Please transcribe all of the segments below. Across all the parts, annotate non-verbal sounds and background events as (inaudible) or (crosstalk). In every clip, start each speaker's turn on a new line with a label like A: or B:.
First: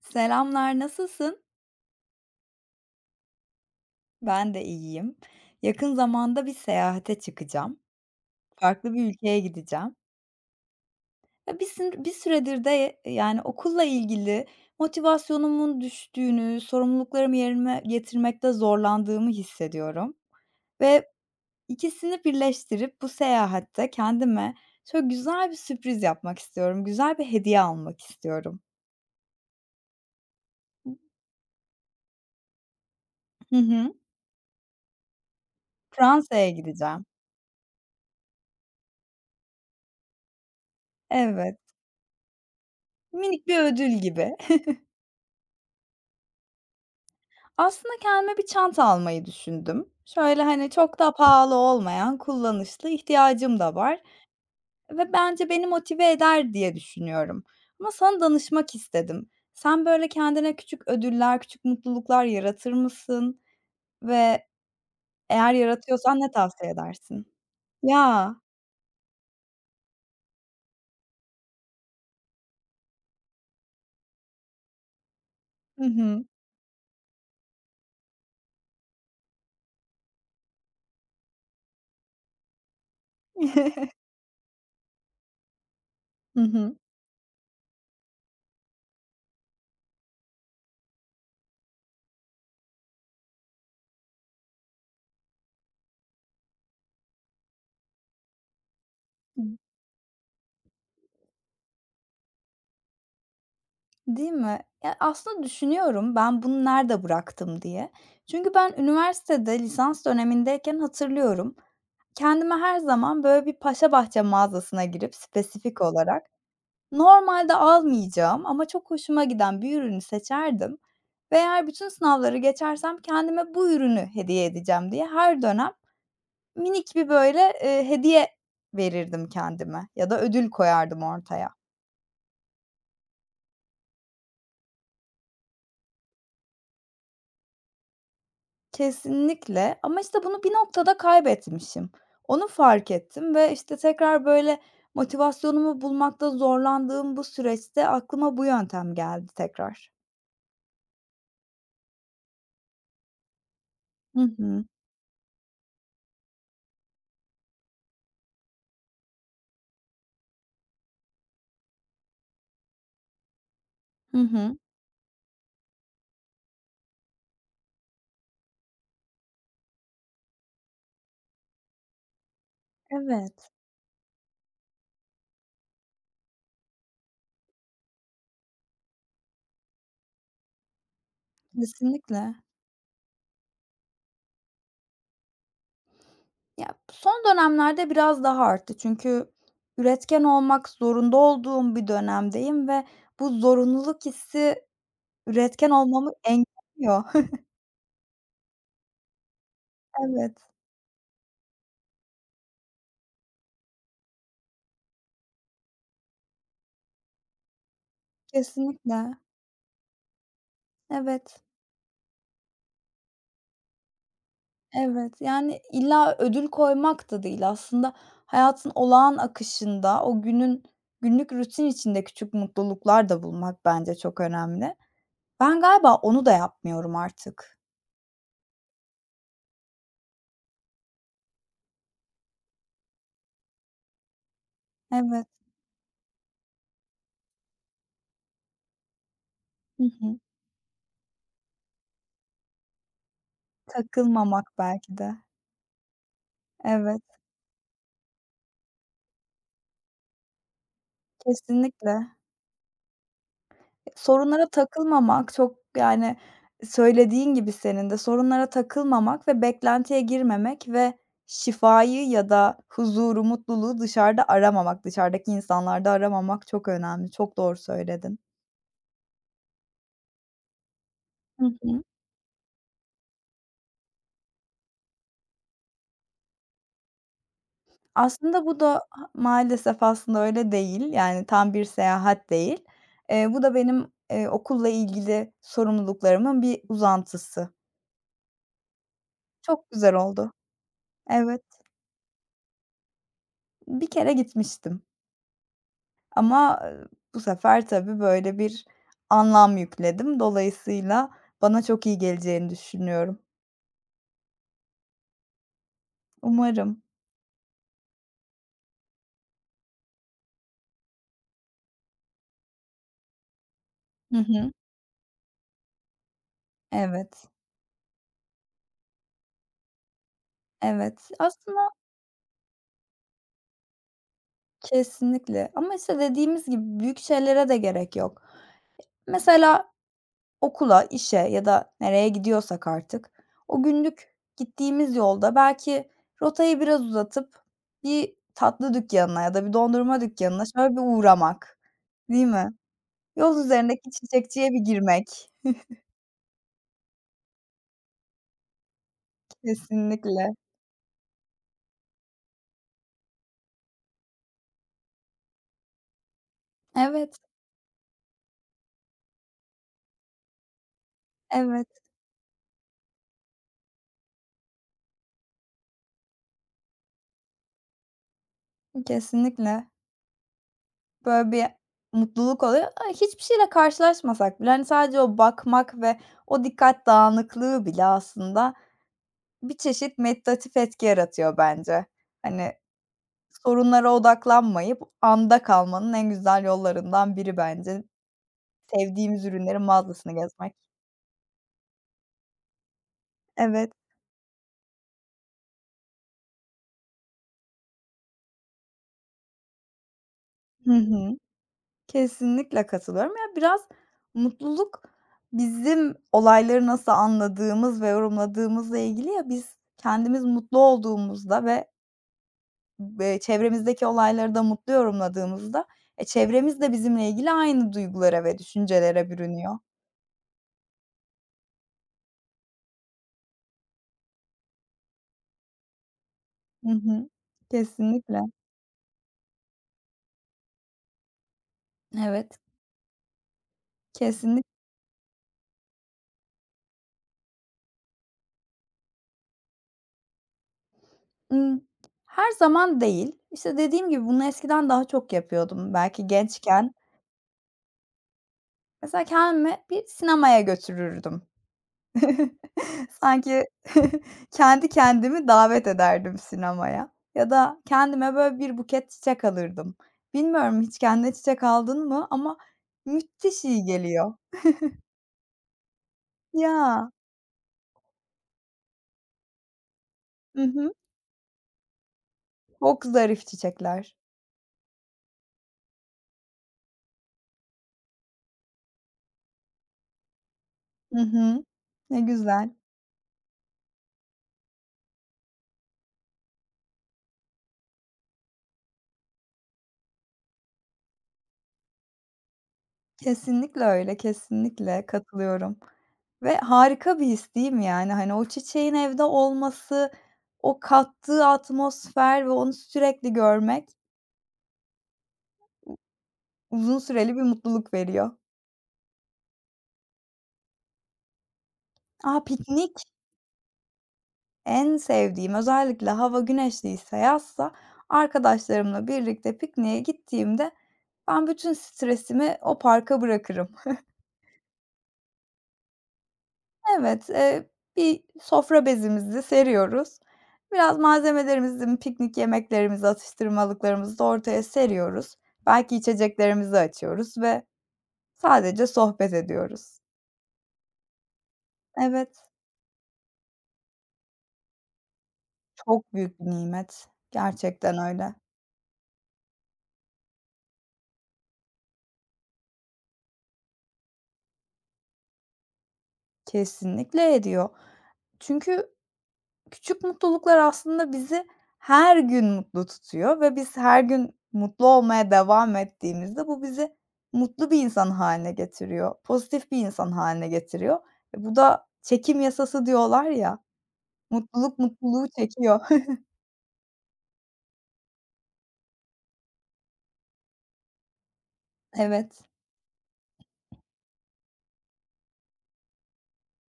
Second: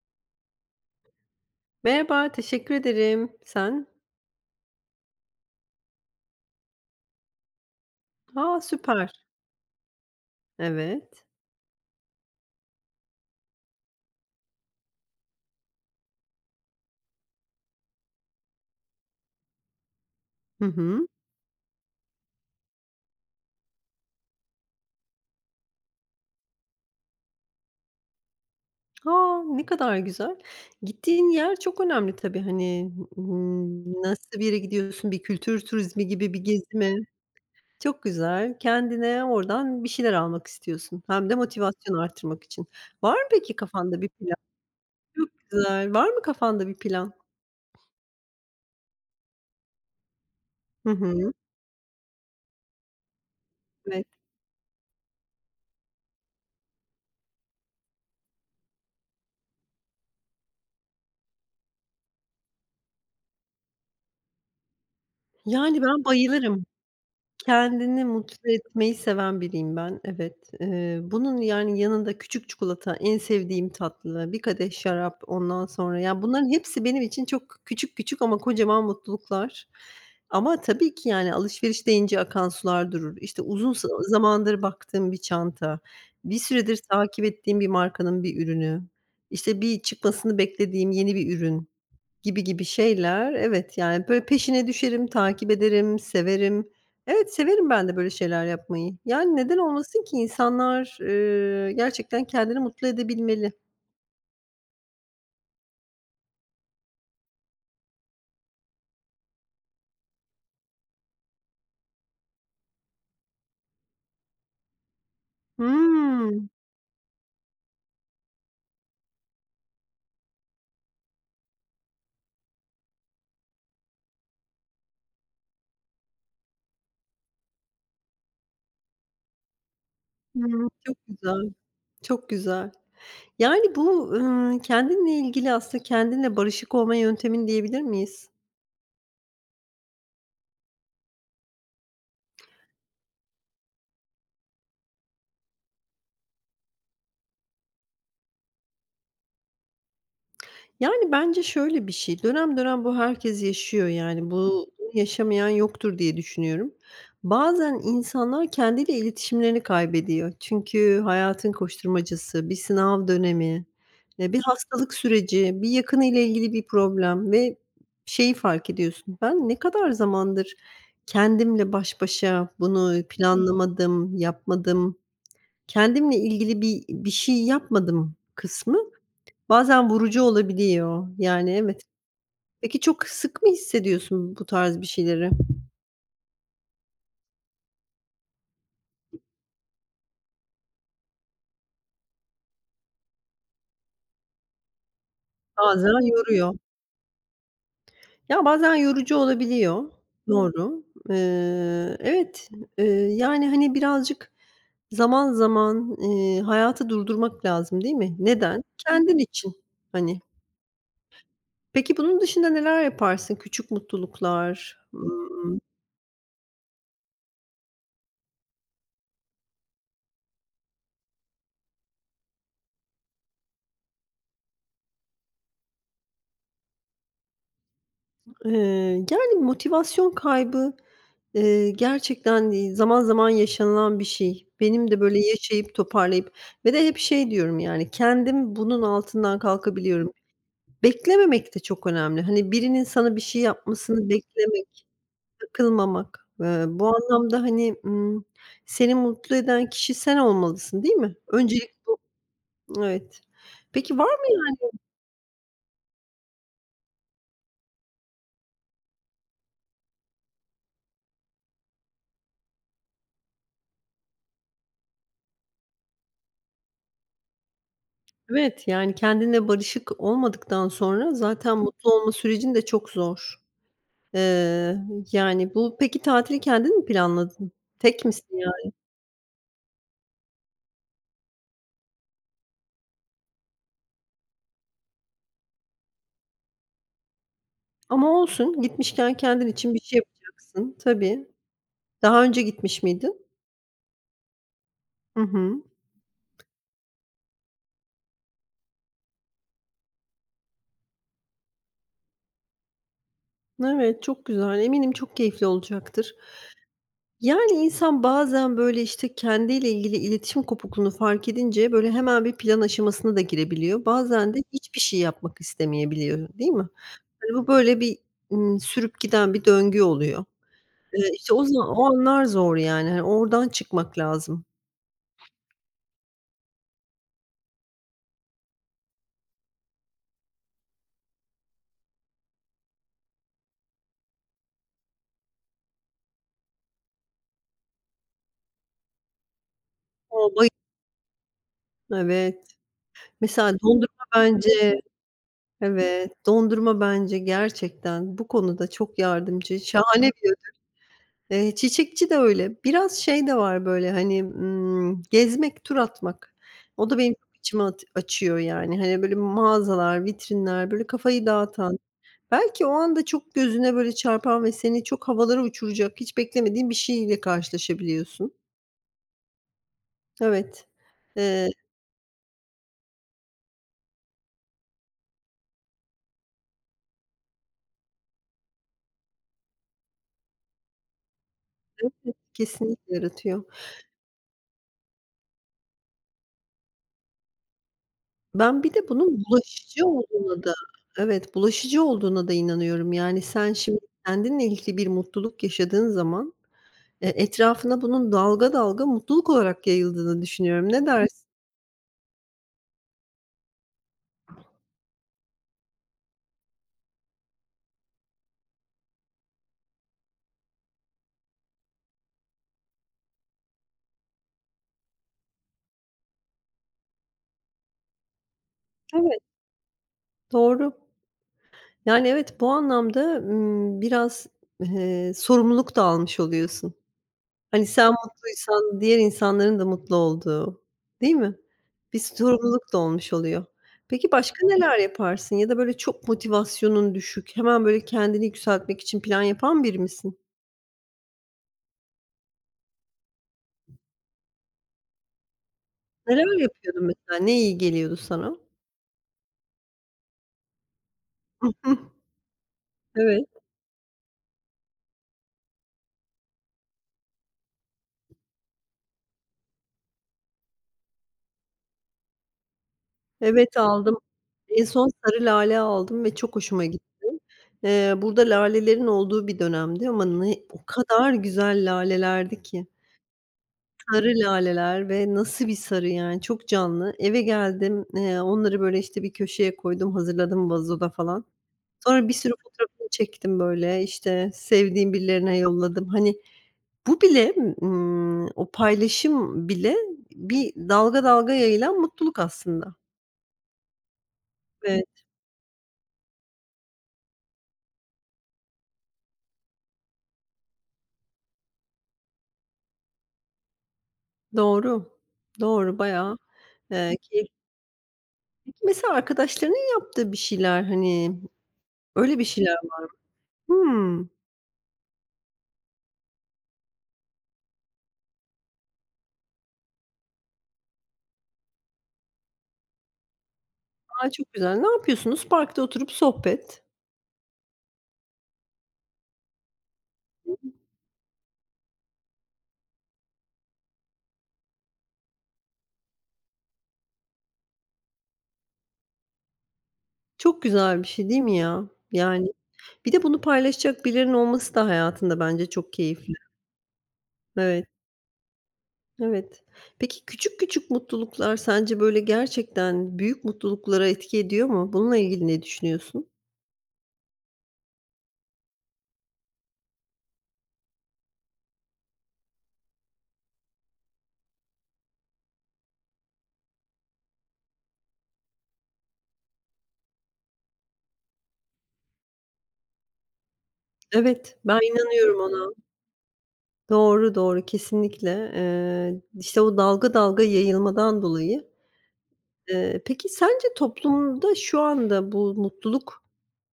A: Selamlar, nasılsın?
B: Merhaba, teşekkür ederim. Sen?
A: Ben de iyiyim. Yakın zamanda bir seyahate çıkacağım.
B: A,
A: Farklı bir
B: süper.
A: ülkeye gideceğim.
B: Evet.
A: Ve bir süredir de yani okulla ilgili motivasyonumun düştüğünü, sorumluluklarımı yerine getirmekte zorlandığımı hissediyorum.
B: Hı hı.
A: Ve ikisini birleştirip bu seyahatte kendime şöyle güzel bir sürpriz yapmak istiyorum. Güzel bir hediye almak istiyorum.
B: A, ne kadar güzel. Gittiğin yer çok önemli tabii. Hani,
A: Hı hı.
B: nasıl bir yere gidiyorsun? Bir kültür turizmi gibi bir
A: Fransa'ya
B: gezi mi?
A: gideceğim.
B: Çok güzel. Kendine oradan bir şeyler almak istiyorsun. Hem de
A: Evet.
B: motivasyon arttırmak için. Var mı
A: Minik
B: peki
A: bir ödül
B: kafanda bir plan?
A: gibi.
B: Çok güzel. Var mı kafanda bir plan?
A: Aslında kendime bir çanta almayı düşündüm. Şöyle, hani,
B: Hı
A: çok da
B: hı.
A: pahalı olmayan, kullanışlı, ihtiyacım da var
B: Evet.
A: ve bence beni motive eder diye düşünüyorum ama sana danışmak istedim. Sen, böyle, kendine küçük ödüller, küçük mutluluklar yaratır mısın ve eğer
B: Yani ben
A: yaratıyorsan ne
B: bayılırım.
A: tavsiye edersin?
B: Kendini
A: Ya!
B: mutlu etmeyi seven biriyim ben, evet. Bunun, yani, yanında küçük çikolata, en sevdiğim tatlı, bir kadeh şarap, ondan
A: Hı
B: sonra, ya,
A: hı.
B: bunların hepsi benim için çok küçük küçük ama kocaman mutluluklar. Ama tabii ki, yani, alışveriş deyince akan sular durur. İşte, uzun
A: (laughs)
B: zamandır baktığım bir çanta, bir
A: Hı hı.
B: süredir takip ettiğim bir markanın bir ürünü, işte, bir çıkmasını beklediğim yeni bir ürün. Gibi gibi şeyler. Evet, yani, böyle, peşine düşerim, takip ederim, severim. Evet, severim ben de böyle şeyler yapmayı. Yani, neden olmasın ki? İnsanlar gerçekten kendini mutlu edebilmeli.
A: Değil mi? Ya, aslında düşünüyorum ben bunu nerede bıraktım diye. Çünkü ben üniversitede lisans dönemindeyken hatırlıyorum. Kendime her zaman, böyle, bir paşabahçe mağazasına girip spesifik olarak
B: Hımm.
A: normalde almayacağım ama çok hoşuma giden bir ürünü seçerdim ve eğer bütün sınavları geçersem kendime bu ürünü hediye edeceğim diye her dönem minik bir, böyle, hediye verirdim kendime ya da ödül
B: Hımm. Çok
A: koyardım ortaya.
B: güzel, çok güzel. Yani, bu, kendinle ilgili aslında kendinle barışık olma yöntemin diyebilir miyiz?
A: Kesinlikle ama, işte, bunu bir noktada kaybetmişim. Onu fark ettim ve, işte, tekrar, böyle, motivasyonumu bulmakta zorlandığım bu süreçte aklıma bu yöntem geldi tekrar.
B: Yani, bence şöyle bir şey, dönem dönem bu herkes yaşıyor,
A: Hı
B: yani,
A: hı.
B: bu yaşamayan yoktur diye düşünüyorum. Bazen insanlar kendiyle iletişimlerini kaybediyor. Çünkü hayatın koşturmacası, bir sınav dönemi,
A: Hı
B: bir
A: hı.
B: hastalık süreci, bir yakını ile ilgili bir problem ve şeyi fark ediyorsun, ben ne kadar zamandır kendimle baş başa, bunu
A: Evet.
B: planlamadım, yapmadım, kendimle ilgili bir şey yapmadım kısmı bazen vurucu olabiliyor. Yani, evet.
A: Kesinlikle.
B: Peki çok sık mı hissediyorsun bu tarz bir şeyleri?
A: Ya, son dönemlerde biraz daha arttı çünkü üretken olmak zorunda olduğum bir dönemdeyim ve bu zorunluluk hissi üretken
B: Bazen
A: olmamı
B: yoruyor.
A: engelliyor. (laughs)
B: Ya, bazen yorucu olabiliyor.
A: Evet,
B: Doğru. Eee, evet, eee, yani, hani, birazcık zaman zaman, hayatı durdurmak lazım, değil mi? Neden?
A: kesinlikle.
B: Kendin için, hani.
A: Evet,
B: Peki bunun dışında neler yaparsın? Küçük mutluluklar,
A: evet. Yani illa ödül koymak da değil aslında hayatın olağan akışında o günün günlük rutin içinde küçük mutluluklar da bulmak bence çok önemli. Ben galiba onu da yapmıyorum artık.
B: Yani, motivasyon kaybı, gerçekten, zaman zaman yaşanılan bir şey. Benim de böyle
A: Evet.
B: yaşayıp toparlayıp ve de hep şey diyorum, yani, kendim bunun altından
A: Hı
B: kalkabiliyorum.
A: hı.
B: Beklememek de çok önemli. Hani, birinin sana bir şey yapmasını
A: Takılmamak
B: beklemek,
A: belki de.
B: takılmamak. Bu
A: Evet,
B: anlamda, hani, seni mutlu eden kişi sen olmalısın, değil mi? Öncelik
A: kesinlikle.
B: evet. Peki var mı
A: Sorunlara takılmamak çok, yani, söylediğin gibi senin de sorunlara takılmamak ve beklentiye girmemek ve şifayı ya da huzuru, mutluluğu dışarıda aramamak, dışarıdaki insanlarda aramamak çok önemli. Çok doğru söyledin.
B: evet, yani, kendine barışık olmadıktan sonra
A: Hı
B: zaten
A: hı.
B: mutlu olma sürecin de çok zor. Eee, yani, bu peki tatili kendin mi planladın? Tek misin
A: Aslında bu
B: yani?
A: da ha maalesef aslında öyle değil. Yani tam bir seyahat değil. Bu da benim, okulla ilgili sorumluluklarımın bir uzantısı.
B: Ama olsun, gitmişken kendin
A: Çok
B: için bir
A: güzel
B: şey
A: oldu.
B: yapacaksın. Tabii.
A: Evet.
B: Daha önce gitmiş miydin?
A: Bir kere gitmiştim
B: Hı hı.
A: ama, bu sefer tabii böyle bir anlam yükledim. Dolayısıyla bana çok iyi geleceğini düşünüyorum.
B: Evet, çok güzel. Eminim çok keyifli olacaktır.
A: Umarım.
B: Yani, insan bazen, böyle, işte, kendiyle ilgili iletişim kopukluğunu fark edince, böyle, hemen bir plan aşamasına da girebiliyor.
A: Hı
B: Bazen de
A: hı.
B: hiçbir şey yapmak istemeyebiliyor, değil mi?
A: Evet,
B: Hani, bu böyle bir, sürüp giden bir döngü oluyor.
A: evet.
B: İşte,
A: Aslında
B: o anlar zor yani. Hani, oradan çıkmak lazım.
A: kesinlikle ama işte dediğimiz gibi büyük şeylere de gerek yok. Mesela okula, işe ya da nereye gidiyorsak artık o günlük gittiğimiz yolda belki rotayı biraz uzatıp bir tatlı dükkanına ya da bir dondurma
B: O,
A: dükkanına
B: bayı
A: şöyle bir uğramak, değil
B: Evet.
A: mi? Yol
B: Mesela
A: üzerindeki
B: dondurma
A: çiçekçiye bir
B: bence
A: girmek.
B: evet, dondurma bence gerçekten bu konuda çok yardımcı. Şahane
A: Kesinlikle.
B: bir ödül. Çiçekçi de öyle. Biraz şey de var böyle, hani, gezmek, tur atmak. O da benim
A: Evet,
B: çok içimi at açıyor yani. Hani, böyle mağazalar, vitrinler, böyle kafayı
A: evet,
B: dağıtan, belki o anda çok gözüne böyle çarpan ve seni çok havalara uçuracak, hiç beklemediğin bir şeyle karşılaşabiliyorsun.
A: kesinlikle.
B: Evet,
A: Böyle bir
B: eee,
A: mutluluk oluyor. Ay, hiçbir şeyle karşılaşmasak bile, hani, sadece o bakmak ve o dikkat dağınıklığı bile aslında bir çeşit meditatif etki yaratıyor bence. Hani,
B: kesinlikle yaratıyor.
A: sorunlara odaklanmayıp anda kalmanın en güzel yollarından biri bence.
B: Ben bir de bunun
A: Sevdiğimiz ürünlerin
B: bulaşıcı
A: mağazasını
B: olduğuna da
A: gezmek.
B: evet, bulaşıcı olduğuna da inanıyorum. Yani, sen
A: Evet.
B: şimdi kendinle ilgili bir mutluluk yaşadığın zaman, e, etrafına bunun dalga dalga mutluluk olarak yayıldığını düşünüyorum.
A: Hı
B: Ne
A: hı.
B: dersin?
A: Kesinlikle katılıyorum. Ya, biraz mutluluk bizim olayları nasıl anladığımız ve yorumladığımızla ilgili ya. Biz kendimiz mutlu olduğumuzda ve, çevremizdeki olayları da mutlu yorumladığımızda, e, çevremiz de bizimle ilgili aynı duygulara ve düşüncelere
B: Evet,
A: bürünüyor.
B: doğru. Yani, evet, bu anlamda, biraz, sorumluluk da almış
A: Hı
B: oluyorsun.
A: hı.
B: Hani, sen
A: Kesinlikle.
B: mutluysan diğer insanların da mutlu olduğu, değil mi? Bir
A: Evet,
B: sorumluluk da olmuş oluyor. Peki
A: kesinlik
B: başka neler yaparsın ya da böyle çok motivasyonun düşük, hemen böyle kendini yükseltmek için plan yapan biri misin?
A: her zaman değil. İşte, dediğim gibi bunu eskiden daha çok yapıyordum belki
B: Neler
A: gençken.
B: yapıyordun mesela? Ne iyi geliyordu sana?
A: Mesela kendimi bir sinemaya götürürdüm.
B: (laughs) Hı hı.
A: (laughs)
B: Evet.
A: Sanki (laughs) kendi kendimi davet ederdim sinemaya ya da kendime böyle bir buket çiçek alırdım. Bilmiyorum hiç kendine çiçek aldın mı ama müthiş
B: Evet,
A: iyi
B: aldım.
A: geliyor.
B: En son sarı lale aldım ve çok hoşuma
A: Ya.
B: gitti. Burada lalelerin olduğu bir dönemdi ama ne
A: Hı
B: o
A: hı.
B: kadar güzel lalelerdi ki.
A: Çok zarif çiçekler.
B: Sarı laleler ve nasıl bir sarı yani, çok canlı. Eve geldim, onları böyle, işte, bir köşeye koydum, hazırladım vazoda
A: Hı
B: falan.
A: hı. Ne
B: Sonra bir sürü
A: güzel.
B: fotoğrafını çektim böyle, işte, sevdiğim birilerine yolladım. Hani, bu bile, o paylaşım bile bir dalga dalga yayılan mutluluk aslında.
A: Kesinlikle öyle, kesinlikle
B: Evet,
A: katılıyorum ve harika bir his değil mi yani? Hani o çiçeğin evde olması, o kattığı atmosfer ve onu sürekli görmek
B: doğru. Doğru, bayağı,
A: uzun süreli bir
B: keyifli.
A: mutluluk veriyor.
B: Peki, mesela arkadaşlarının yaptığı bir şeyler, hani, öyle
A: A,
B: bir şeyler
A: piknik
B: var. Hımm.
A: en sevdiğim. Özellikle hava güneşliyse, yazsa arkadaşlarımla birlikte pikniğe gittiğimde ben bütün stresimi o parka bırakırım.
B: A, çok güzel. Ne yapıyorsunuz? Parkta oturup sohbet.
A: Evet, bir sofra bezimizi seriyoruz. Biraz malzemelerimizi, piknik yemeklerimizi, atıştırmalıklarımızı da ortaya seriyoruz. Belki içeceklerimizi açıyoruz ve sadece sohbet ediyoruz.
B: Çok güzel bir şey değil mi ya?
A: Evet,
B: Yani, bir de bunu paylaşacak birilerinin olması da hayatında bence çok
A: çok
B: keyifli.
A: büyük bir nimet.
B: Evet,
A: Gerçekten öyle.
B: evet. Peki küçük küçük mutluluklar sence böyle gerçekten büyük mutluluklara etki ediyor mu? Bununla ilgili ne düşünüyorsun?
A: Kesinlikle ediyor. Çünkü küçük mutluluklar aslında bizi her gün mutlu tutuyor ve biz her gün mutlu olmaya devam ettiğimizde bu bizi mutlu bir insan haline getiriyor, pozitif bir insan haline getiriyor. E, bu da çekim yasası diyorlar ya,
B: Evet,
A: mutluluk
B: ben
A: mutluluğu
B: inanıyorum ona.
A: çekiyor. (laughs)
B: Doğru, doğru, kesinlikle. İşte o dalga dalga yayılmadan dolayı.
A: Evet,
B: Peki sence toplumda şu anda bu mutluluk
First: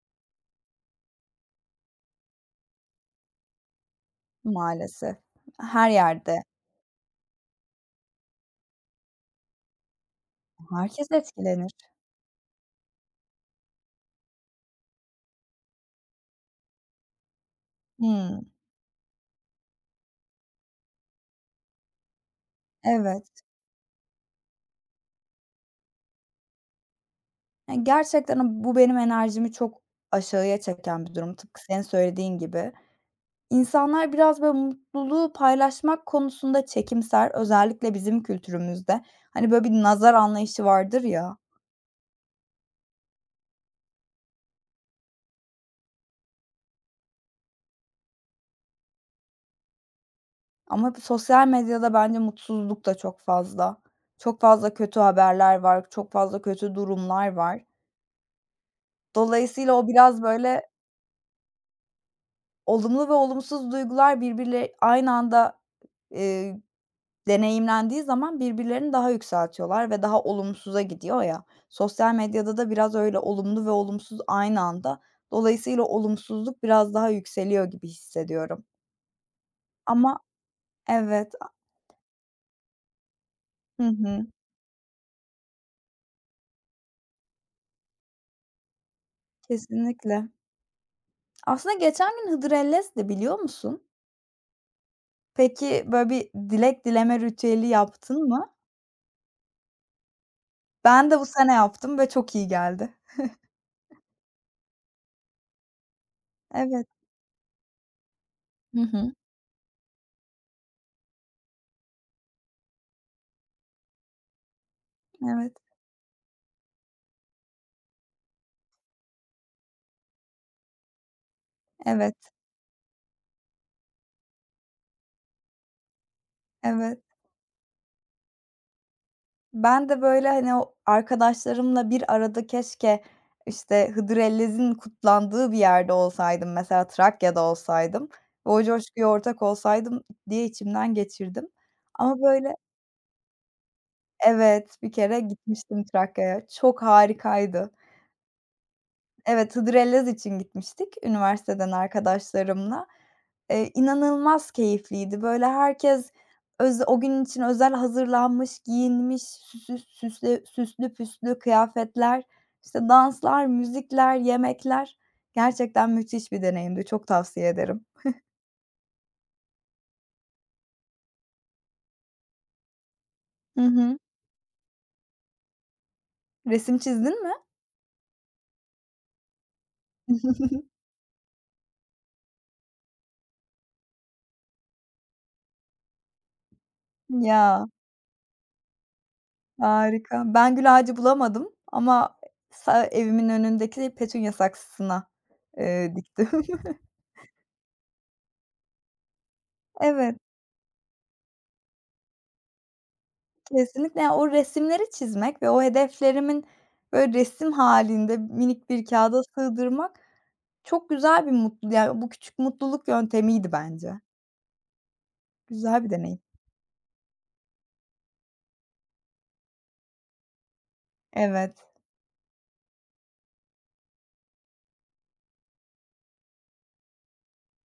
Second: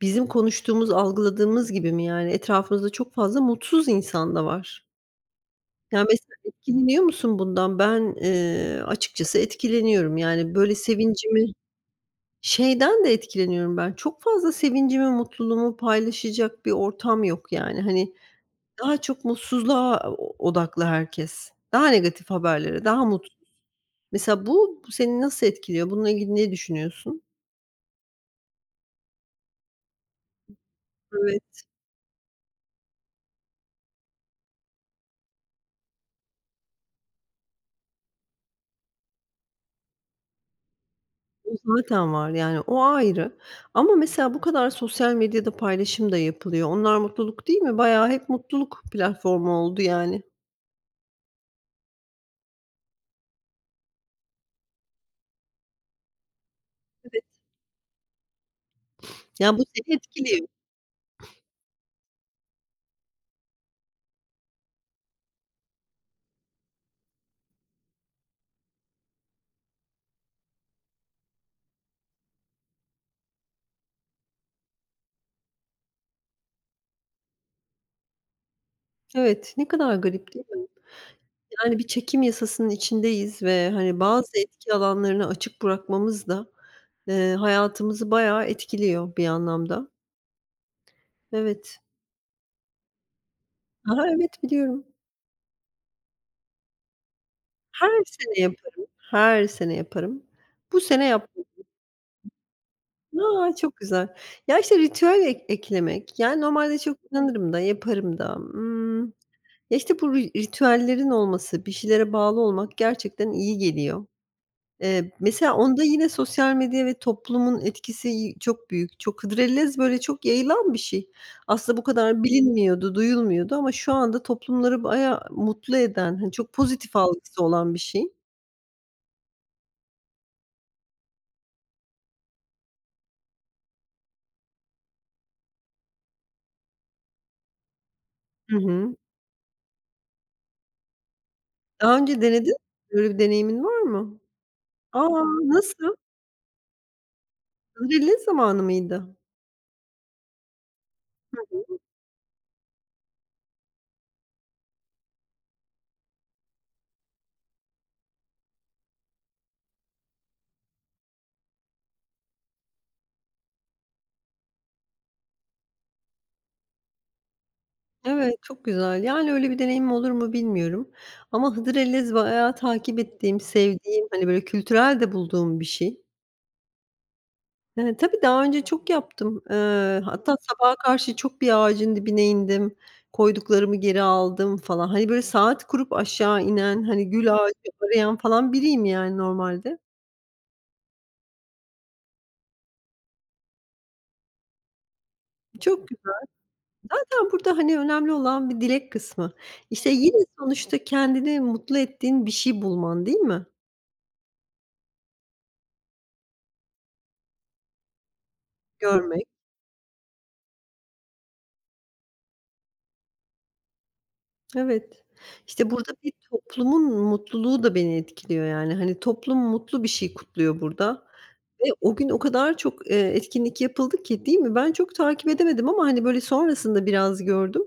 B: bizim konuştuğumuz, algıladığımız gibi mi? Yani etrafımızda çok fazla mutsuz insan da var.
A: maalesef. Her
B: Ya, mesela
A: yerde.
B: etkileniyor musun bundan? Ben, açıkçası etkileniyorum. Yani, böyle,
A: Herkes
B: sevincimi
A: etkilenir.
B: şeyden de etkileniyorum ben, çok fazla sevincimi, mutluluğumu paylaşacak bir ortam yok, yani. Hani,
A: Hımm,
B: daha çok mutsuzluğa o odaklı herkes. Daha negatif haberlere, daha mutsuz.
A: evet.
B: Mesela bu seni nasıl etkiliyor? Bununla ilgili ne düşünüyorsun?
A: Ya, gerçekten bu benim enerjimi çok aşağıya çeken bir durum. Tıpkı
B: Evet,
A: senin söylediğin gibi. İnsanlar biraz böyle mutluluğu paylaşmak konusunda çekimser, özellikle bizim kültürümüzde. Hani, böyle, bir nazar anlayışı vardır ya
B: o zaten var, yani, o ayrı ama mesela bu kadar sosyal medyada paylaşım da yapılıyor. Onlar mutluluk değil mi? Bayağı hep mutluluk platformu oldu, yani.
A: ama bu sosyal medyada bence mutsuzluk da çok fazla. Çok fazla kötü haberler var, çok fazla kötü durumlar var.
B: Ya, bu
A: Dolayısıyla o
B: seni
A: biraz,
B: etkiliyor.
A: böyle, olumlu ve olumsuz duygular birbirle aynı anda, eee deneyimlendiği zaman birbirlerini daha yükseltiyorlar ve daha olumsuza gidiyor ya. Sosyal medyada da biraz öyle olumlu ve olumsuz aynı anda. Dolayısıyla olumsuzluk biraz daha yükseliyor gibi hissediyorum.
B: Evet, ne kadar
A: Ama
B: garip değil mi?
A: evet.
B: Yani, bir çekim yasasının içindeyiz ve,
A: Hı
B: hani,
A: hı,
B: bazı etki alanlarını açık bırakmamız da, hayatımızı bayağı etkiliyor bir anlamda.
A: kesinlikle. Aslında
B: Evet.
A: geçen gün hıdrellezdi biliyor musun?
B: Ha ha, evet, biliyorum.
A: Peki, böyle bir dilek dileme ritüeli
B: Her
A: yaptın
B: sene
A: mı?
B: yaparım, her sene yaparım. Bu sene
A: Ben de bu
B: yapmadım.
A: sene yaptım ve çok iyi geldi.
B: A! Çok güzel. Ya, işte, ritüel ek eklemek, yani, normalde
A: Evet.
B: çok inanırım da yaparım da.
A: Hı
B: Imm,
A: hı.
B: ya, işte, bu ritüellerin olması, bir şeylere bağlı olmak gerçekten iyi geliyor. Mesela
A: Evet,
B: onda yine sosyal medya ve toplumun etkisi çok büyük. Çok hıdrellez, böyle, çok yayılan bir şey. Aslında bu
A: evet,
B: kadar bilinmiyordu, duyulmuyordu ama şu anda toplumları bayağı mutlu eden, hani, çok pozitif
A: evet.
B: algısı olan bir şey.
A: Ben de, böyle, hani, o arkadaşlarımla bir arada keşke, işte, Hıdrellez'in kutlandığı bir yerde olsaydım, mesela Trakya'da olsaydım ve
B: Hı
A: o
B: hı.
A: coşkuya ortak olsaydım diye içimden geçirdim.
B: Daha
A: Ama,
B: önce denedin
A: böyle.
B: mi? Böyle bir deneyimin var mı?
A: Evet, bir
B: A!
A: kere gitmiştim
B: Nasıl?
A: Trakya'ya. Çok harikaydı.
B: Hıdrellez zamanı mıydı?
A: Evet, Hıdrellez için gitmiştik üniversiteden arkadaşlarımla. İnanılmaz keyifliydi. Böyle herkes o gün için özel hazırlanmış, giyinmiş, süslü püslü kıyafetler, işte danslar, müzikler, yemekler. Gerçekten müthiş bir deneyimdi. Çok tavsiye ederim.
B: Evet, çok güzel. Yani, öyle bir deneyimim olur mu bilmiyorum ama hıdrellez bayağı takip ettiğim,
A: Hı hı.
B: sevdiğim, hani, böyle, kültürel de bulduğum bir şey.
A: Resim çizdin mi?
B: Tabii daha önce çok yaptım. Hatta sabaha
A: (laughs)
B: karşı çok bir ağacın dibine indim, koyduklarımı geri aldım falan. Hani, böyle, saat kurup aşağı inen, hani, gül ağacı
A: Ya,
B: arayan falan biriyim yani normalde.
A: harika. Ben gül ağacı bulamadım ama evimin önündeki petunya saksısına,
B: Çok güzel
A: diktim. (laughs)
B: ama burada, hani, önemli olan bir dilek kısmı. İşte, yine
A: Evet.
B: sonuçta kendini mutlu ettiğin bir şey bulman, değil mi?
A: Kesinlikle. Ya, o resimleri çizmek ve o hedeflerimin, böyle, resim halinde minik bir kâğıda
B: Görmek.
A: sığdırmak çok güzel bir mutlu yani bu küçük mutluluk yöntemiydi bence.
B: Evet. İşte,
A: Güzel
B: burada
A: bir
B: bir
A: deneyim.
B: toplumun mutluluğu da beni etkiliyor yani. Hani, toplum mutlu bir şey kutluyor burada.
A: Evet,
B: Ve o gün o kadar çok, etkinlik yapıldı ki, değil mi? Ben çok takip edemedim ama, hani, böyle, sonrasında biraz gördüm.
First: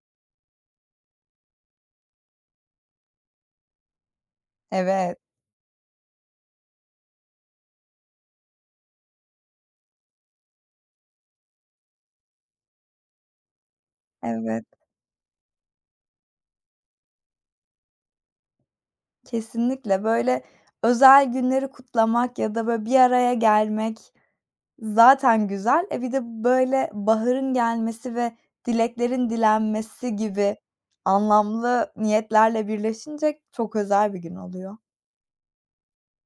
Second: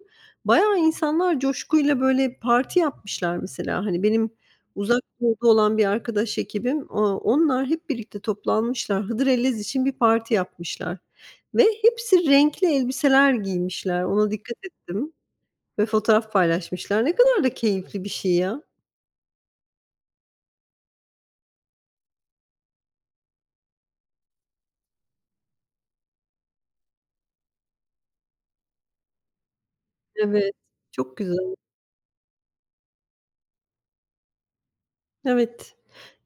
B: Bayağı insanlar coşkuyla, böyle, parti yapmışlar mesela. Hani, benim Uzak
A: evet,
B: Doğu'da olan bir arkadaş ekibim, onlar hep birlikte toplanmışlar. Hıdrellez için bir parti yapmışlar ve hepsi renkli elbiseler giymişler. Ona dikkat
A: evet.
B: ettim ve fotoğraf paylaşmışlar. Ne kadar da keyifli bir şey ya.
A: Kesinlikle. Böyle, özel günleri kutlamak ya da, böyle, bir araya gelmek zaten güzel. E, bir de, böyle, baharın gelmesi ve dileklerin dilenmesi
B: Evet,
A: gibi
B: çok güzel.
A: anlamlı niyetlerle birleşince çok özel bir gün oluyor.
B: Evet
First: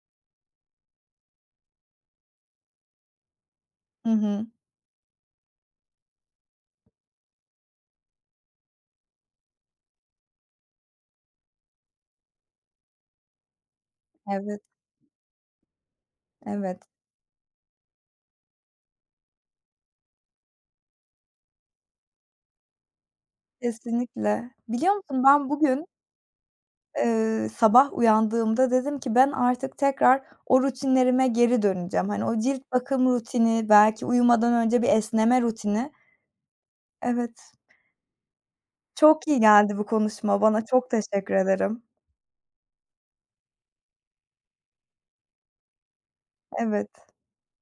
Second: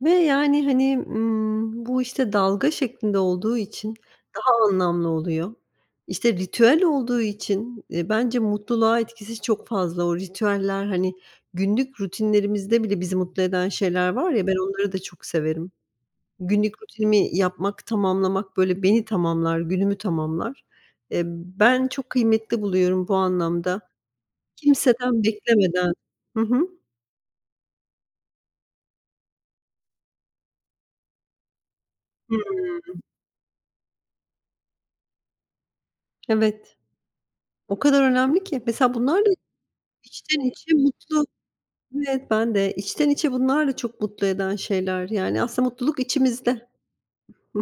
B: ve, yani, hani, bu, işte, dalga şeklinde olduğu için
A: Hı hı.
B: daha anlamlı oluyor. İşte, ritüel olduğu için, bence mutluluğa etkisi çok fazla. O ritüeller, hani, günlük rutinlerimizde bile bizi mutlu eden şeyler var ya, ben
A: Evet,
B: onları da çok severim. Günlük
A: evet.
B: rutinimi yapmak, tamamlamak, böyle, beni tamamlar, günümü tamamlar. Ben çok kıymetli buluyorum bu anlamda.
A: Kesinlikle. Biliyor
B: Kimseden
A: musun ben bugün,
B: beklemeden. Hı hı.
A: sabah uyandığımda dedim ki ben artık tekrar o rutinlerime geri döneceğim. Hani, o cilt
B: Hıı.
A: bakım rutini, belki uyumadan önce bir esneme rutini.
B: Evet.
A: Evet,
B: O kadar önemli ki. Mesela bunlar
A: çok
B: da
A: iyi geldi bu
B: İçten
A: konuşma bana.
B: içe
A: Çok
B: mutlu.
A: teşekkür ederim.
B: Evet, ben de içten içe bunlar da çok mutlu eden şeyler. Yani aslında mutluluk içimizde.
A: Evet.